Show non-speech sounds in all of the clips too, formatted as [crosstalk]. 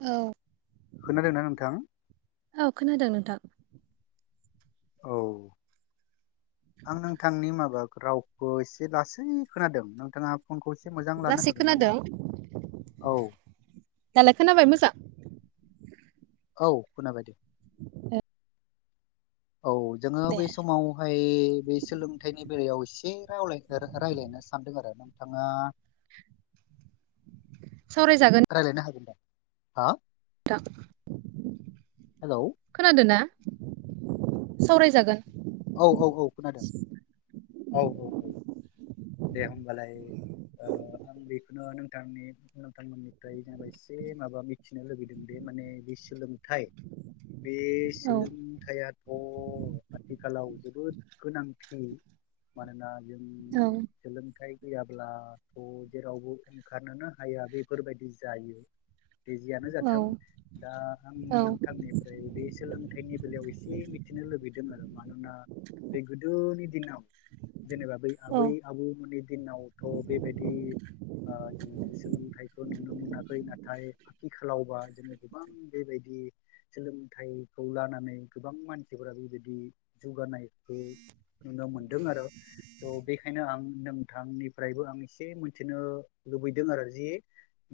औ खोनादोंना नोंथां औ खोनादों नोंथां। औ आं नोंथांनि माबा रावखौ एसे लासै खोनादों नोंथाङा फनखौ एसे मोजां लानो लासै हागोन नामा खोनादों औ दालाय खोनाबाय मोजां औ खोनाबाय दे औ जोङो बे समावहाय बे सोलोंथाइनि बेलायाव एसे एसे रावलाय रायलायनो सानदों आरो नोंथाङा सावरायजागोन रायलायनो हागोन दा हा हेलौ खोनादों ना सावरायजागोन औ औ औ खोनादों औ औ औ दे होनबालाय ओ आं बेखौनो नोंथांनि नोंथांमोननिफ्राय जेनबा एसे माबा मिथिनो लुगैदों दि माने बिसोलोंथाइ [unintelligible] बे औ सोलोंथायाइया आथिखालाव जोबोद गोनांथि मानोना जों औ सोलोंथाइ फैयाब्लाथ' जेरावबो ओंखारनोनो हाया बेफोरबायदि जायो दे जिआनो औ जाथों दा आं औ नोंथांनिफ्राय बे सोलोंथाइनि बेलायाव एसे मिथिनो नो लुबैदों आरो मानोना बे गोदोनि दिनाव जेनेबा बै औ आबै आबौमोननि दिनावथ' बेबायदि ओ जोङो सोलोंथाइखौ नुनो मोनाखै नाथाय आथिखालावबा जोङो गोबां बेबायदि सोलोंथाइखौ लानानै गोबां मानसिफोरा बेबायदि जौगानायखौ नुनो मोनदों आरो स' बेखायनो आं नोंथांनिफ्रायबो आं एसे मिथिनो लुबैदों आरो जि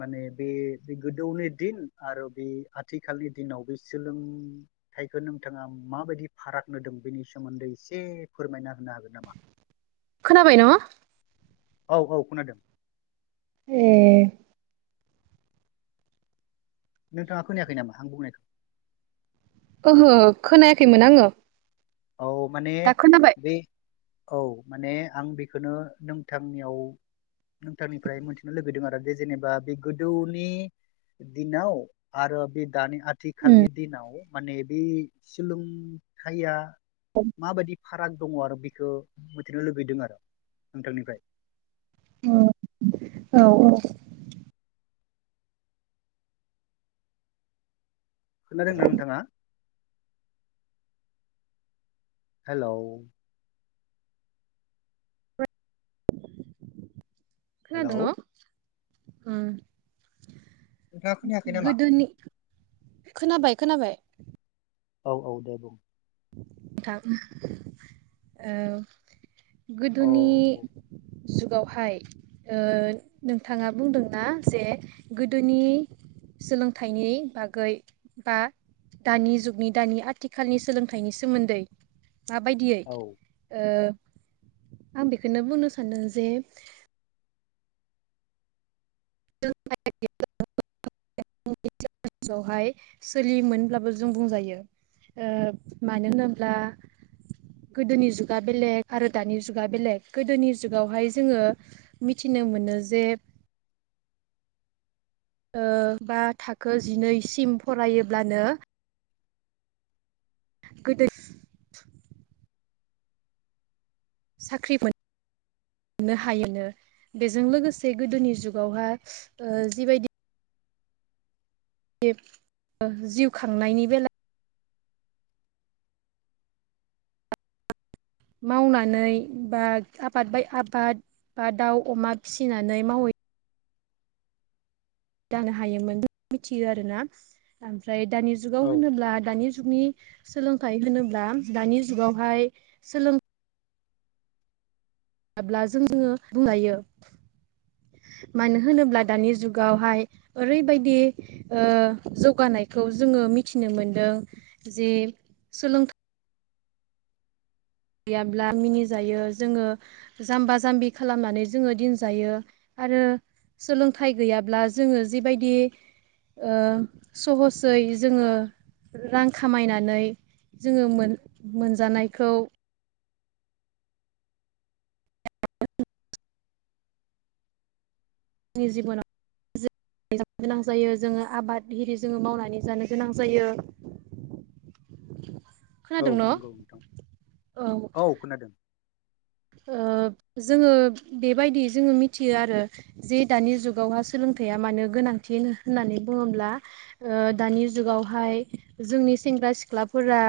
माने बे बे गोदौनि दिन आरो बे आथिखालनि दिनाव बे सोलों थाइखौ नोंथाङा माबायदि फाराग होदों बेनि सोमोन्दै एसे फोरमायना होनो हागोन नामा? खोनाबाय न? औ औ खोनादों ए नोंथाङा खोनायाखै नामा आं बुंनायखौ? ओहो खोनायाखैमोन आङो। औ माने दा खोनाबाय बे औ माने आं बेखौनो नोंथांनियाव नोंथांनिफ्राय मोनथिनो लुगैदों आरो जे जेनेबा बे गोदौनि दिनाव आरो बे दानि आ उम थिखालनि दिनाव माने बे सोलोंथायया माबायदि? फाराग दङ आरो बिखौ मिथिनो लुबैदों आरो नोंथांनिफ्राय। औ औ औ खोनादोंदा नोंथाङा? हेल' खोना हेलौ दों न उम नोंथाङा खोनायाखै नामा गोदोनि खोनाबाय खोनाबाय औ औ दे बुं थां ओ औ गोदोनि जुगावहाय ओ नोंथाङा बुंदोंना जे गोदोनि सोलोंथाइनि बागै बा दानि जुगनि दानि आथिखालनि सोलों थाइनि सोमोन्दै माबायदियै औ ओ आं बेखौनो बुंनो सानदों जे [unintelligible] समावहाय सोलियोमोनब्लाबो जों बुंजायो। ओ मानो होनोब्ला गोदोनि जुगा बेलेग आरो दानि जुगा बेलेग गोदोनि जुगावहाय जोङो मिथिनो नों मोनो जे ओ बा थाखो जिनैसिम फरायोब्लानो गोदो साख्रि मोन मोननो हायोनो बेजों लोगोसे गोदोनि जुगावहा ओ जिबायदि बे ओ जिउ खांनायनि बेला मावनानै बा आबाद बाय आबाद। बा दाउ अमा फिसिनानै मावयै जानो हायोमोन मिथियो आरोना ओमफ्राय दानि जुगाव औ होनोब्ला दानि जुगनि सोलोंथाइ होनोब्ला दानि जुगावहाय सोलों जाब्ला जों जोङो बुंजायो। मानो होनोब्ला दानि जुगावहाय ओरैबायदि ओ‌ जौगानाय खौ जोङो मिथिनो मोनदों जे सोलोंथाइ गैयाब्ला मिनिजायो जोङो जाम्बा जाम्बि खालामनानै जोङो दिनजायो। आरो सोलोंथाइ गैयाब्ला जोङो जिबायदि ओ सहसै जोङो रां खामायनानै जोङो मोन मोनजानायखौ आंनि जिबनाव जि गोनां जायो जोङो आबाद एरि जोङो मावनानै जानो गोनां जायो। खोनादों न' औ नंगौ नोंथां औ खोनादों ओ जोङो बेबायदि जोङो मिथियो आरो जे दानि जुगावहा सोलों थाया मानो गोनां होननानै बुङोब्ला ओ दानि जुगावहाय जोंनि सेंग्रा सिख्लाफोरा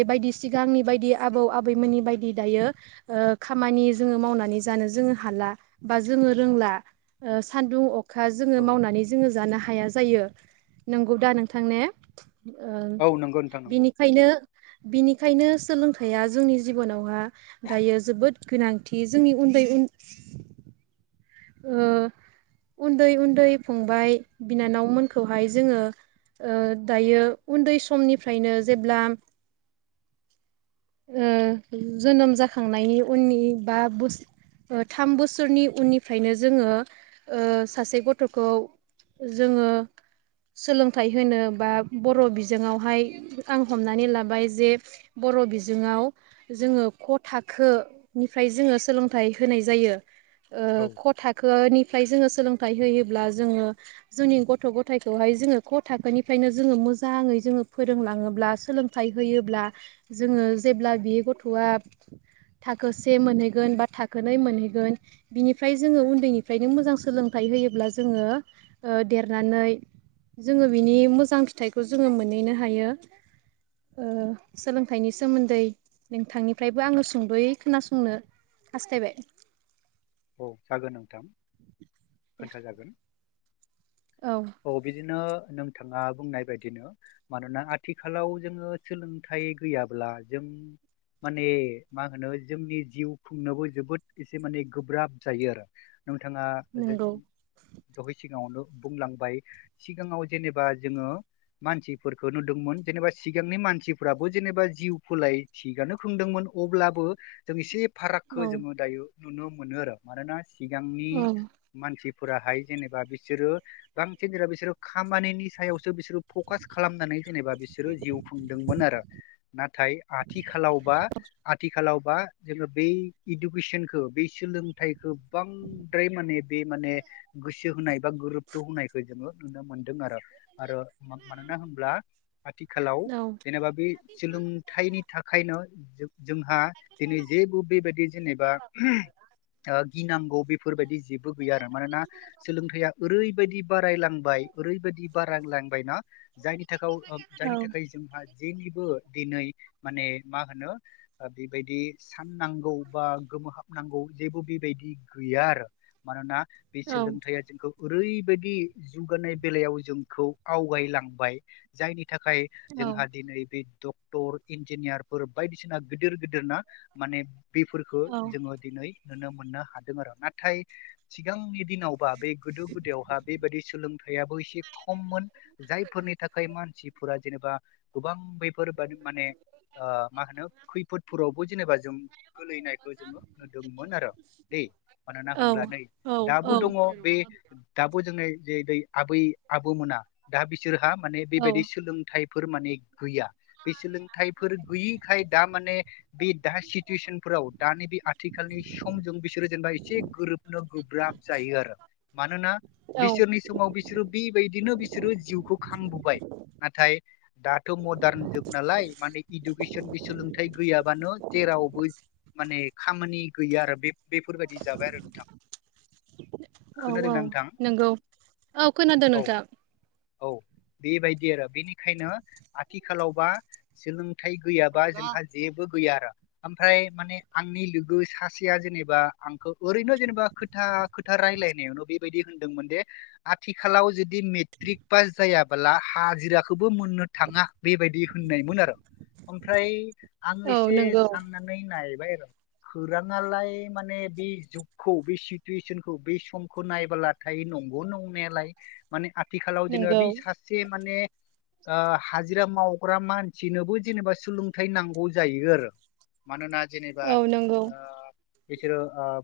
बेबायदि सिगांनि बायदि आबौ आबैमोननि बायदि दायो ओ खामानि जोङो मावनानै जानो जोङो हाला बा जोङो रोंला। ओ सानदुं अखा जोङो औ मावनानै जोङो जानो हा हाया जायो नंगौ दा नोंथां ने? ओ औ नंगौ नोंथां नंगौ बिनिखायनो बिनिखायनो सोलोंथाइया जोंनि जिबनावहा दायो जोबोद गोनांथि जोंनि उन्दै उन ओ उन्दै उन्दै फंबाय बिनानावमोनखौहाय जोङो ओ दायो उन्दै समनिफ्रायनो जेब्ला ओ जोनोम जाखांनायनि उननि बा बुस ओ थाम बोसोरनि उननिफ्रायनो जोङो ओ सासे गथ'खौ जोङो सोलोंथाइ होनो बा बर' बिजोङाव हाय आं हमनानै लाबाय जे बर' बिज जोङाव जोङो क' थाखो निफ्राय जोङो सोलोंथाइ होनाय जायो। ओ औ क थाखोनिफ्राय जोङो सो सोलोंथाइ होयोब्ला जोङो जोंनि गथ' गथायखौहाय जोङो क थाखोनिफ्रायनो जोङो मोजाङै जोङो फोरोंलाङोब्ला सोंलोंथाय होयोब्ला जोङो जेब्ला बि गथ'आ थाखो से मोनहैगोन बा थाखो नै मोनहैगोन बिनिफ्राय जोङो उन्दैनिफ्रायनो मोजां सोलोंथाइ होयोब्ला जोङो ओ देरनानै जोङो बिनि मोजां फिथाइखौ जोङो मोनहैनो हायो। ओ सोलोंथाइनि सोमोन्दै नोंथांनिफ्रायबो आङो सुंद'यै खोनासंनो हास्थायबाय। औ जागोन नोंथां खोनथा जागोन। औ बिदिनो नोंथाङा बुंनाय बायदिनो मानोना आथिखालाव जोङो सोलोंथाइ गैयाब्ला जों [unintelligible] माने मा होनो जोंनि जिउ खुंनोबो जोबोद एसे माने गोब्राब जायो आरो नोंथाङा नंगौ दहाय सिगाङावनो बुंलांबाय सिगाङाव जेनेबा जोङो मानसिफोरखौ नुदोंमोन जेनेबा सिगांनि मानसिफोराबो जेनेबा जिउ फोलाय थिगानो खुंदोंमोन। अब्लाबो जों एसे औ फारागखौ जोङो दायो नुनो मोनो आरो मानोना सिगांनि औ मानसि फोराहाय जेनेबा बिसोरो बांसिन जेनबा बिसोरो खामानिनि सायावसो बिसोरो फकास खालामनानै जेनेबा बिसोरो जिउ खुंदोंमोन आरो नाथाय आथिखालावबा आथिखालाव जोङो बै इडुकेसनखौ ब सोलोंथाइखौ बांद्राय माने बे माने गोसो होनाय बा गुरुथ' होनायखौ जोङो नुनो मोनदों आरो। आरो मानोना होनोमब्ला आथिखालाव औ जेनेबा बे सोलोंथाइनि थाखायनो जोंहा दिनै जेबो बेबायदि जेनेबा गिनांगौ बेफोरबायदि जेबो गैया आरो मानोना सोलोंथाइया ओरैबायदि बारायलांबाय ओरैबादि बारा लांबायना जायनि जायनि थाखाय जोंहा जेनिबो दिनै माने मा होनो बेबायदि फाननांगौ बा गोमोहाबनांगौ जेबो बेबायदि गैया आरो मानोना बे औ सोलोंथाइआ जोंखौ ओरैबायदि जौगानाय बेलायाव जोंखौ आवगायलांबाय जायनि नि थाखाय जोंहा दिनै बे डक्टर इन्जिनियारफोर बायदिसिना गिदिर गिदिर ना माने बेफोरखौ औ जोङो दिनै नुनो मोननो हादों आरो नाथाय सिगांनि दिनावबा बे गोदो गोदोआवहा बेबायदि सोलोंथाइ बो एसे खममोन जायफोरनि थाखाय मानसिफोरा जेनेबा गोबां खैफोद ब माने मा होनो खैफोदफोरावबो जेनेबा जों गोलैनायखौ जोङो नुदों। दै मा होनब्ला नै दाबो दङ बे दा ज आबै आब मोना दा बिसोरहा मान औ बेबायदि सोलोंथाइ फोर माने गैया बे सोलोंथाइफोर गैयैखाय दा माने बे दा सिटुेसन र दाानि बे आ आथिखालनि समजों बिसोरो जेनेबा एसे गोरोबनो गोब्राब जायो आरो मानोना औ बिसोरनि समाव बिसोरो बि बेबायदिनो बिसोरो जिउखौ खांबोबाय नाथाय दाथ' मदार्न जुग नालाय माने इडुकेसन बे सोलोंथाइ गैयाबानो जेरावबो माने खामानि गैया आरो बे बेफोरबायदि जाबाय आरो नोंथां। औ औ खोनादोंना नोंथां नंगौ औ खोनादों औ नोथां। औ बेबायदि आरो बेनिखायनो आथिखालावबा सोलोंथाइ गैयाबा जोंहा जेबो गैया आरो ओमफ्राय माने आंनि लोगो सासेया जेनेबा आंखौ ओरैनो जेनेबा खोथा खोथा रायलायनायावनो बेबायदि होनदोंमोन दि आथिखालाव जदि मेट्रिक पास जायाबला हाजिराखौबो मोननो थाङा बेबायदि होननायमोन आरो। ओमफ्राय आं औ एसे नंगौ साननानै नायबा खौाङालाय माने बे जुगखौ बे सिथुवेसनखौ बे समखौ नायबोलाथाय नंगौ नंनायालाय माने आथिखालाव जेनेबा नंगौ बे सासे माने हाजिरा मावग्रा मानसिनोबो जेनेबा सोलोंथाइ नांगौ जायो आरो। मानना जिनिबा नांगौ बिसोरो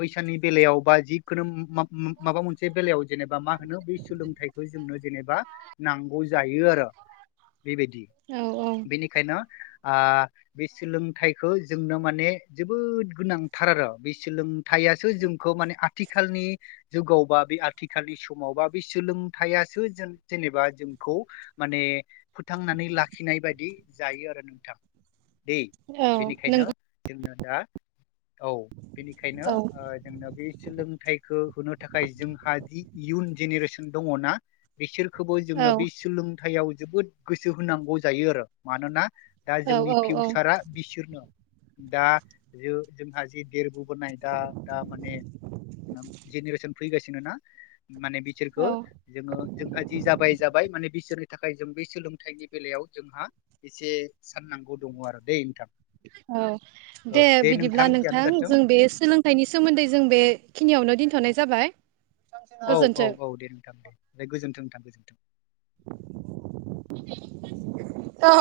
फैसानि बेलायाव बा जिखुनु माबा मोनसे बेलायाव। जेनेबा मा होनो बे सोलोंथाइखौ जोंनो जेनेबा नांगौ जायो आरो। बेबायदि औ औ बेनिखायनो बे सोलोंथाइखौ। जोंनो माने जोबोद गोनांथार आरो बे सोलोंथाइयासो जोंखौ माने आथिखालनि जुगावबा बे आथिखालनि समावबा बे सोलोंथाइसो जों जेनेबा जोंखौ माने। माने फोथांनानै लाखिनाय बायदि जायो आरो नोंथां। औ। बेनो नंगौ जोंना दा। औ बेनिखायनो औ जोंनो बे सोलोंथाइखौ होनो थाखाय जोंहा जि इयुन जेनेरेसन दङ ना बिसोरखौबो औ जोंनो बे सोलोंथाइयाव। जोबोद गोसो होनांगौ जायो आरो मानोना दा औ जोंनि औ औ फिउसारा बिसोरनो। दा जों जोंहा जि देरबो [inaudible] माने बिसोरखौ औ जोङो जोंहा जि जाबाय जाबाय माने बिसोर। थाखाय जों बे सोलोंथाइनि बेलायाव जोंहा एसे साननांगौ दङ आरो दे नोंथां। औ ओ दे बिदिब्ला जियानो नोंथां जाथों जों बे सोलोंथाइनि सोमोन्दै जों बेखिनियावनो दोनथ'नोसै। जाबाय। औ औ गोजोन्थों। औ दे नोंथां दे ओमफ्राय गोजोन्थों नोंथां गोजोन्थों। औ।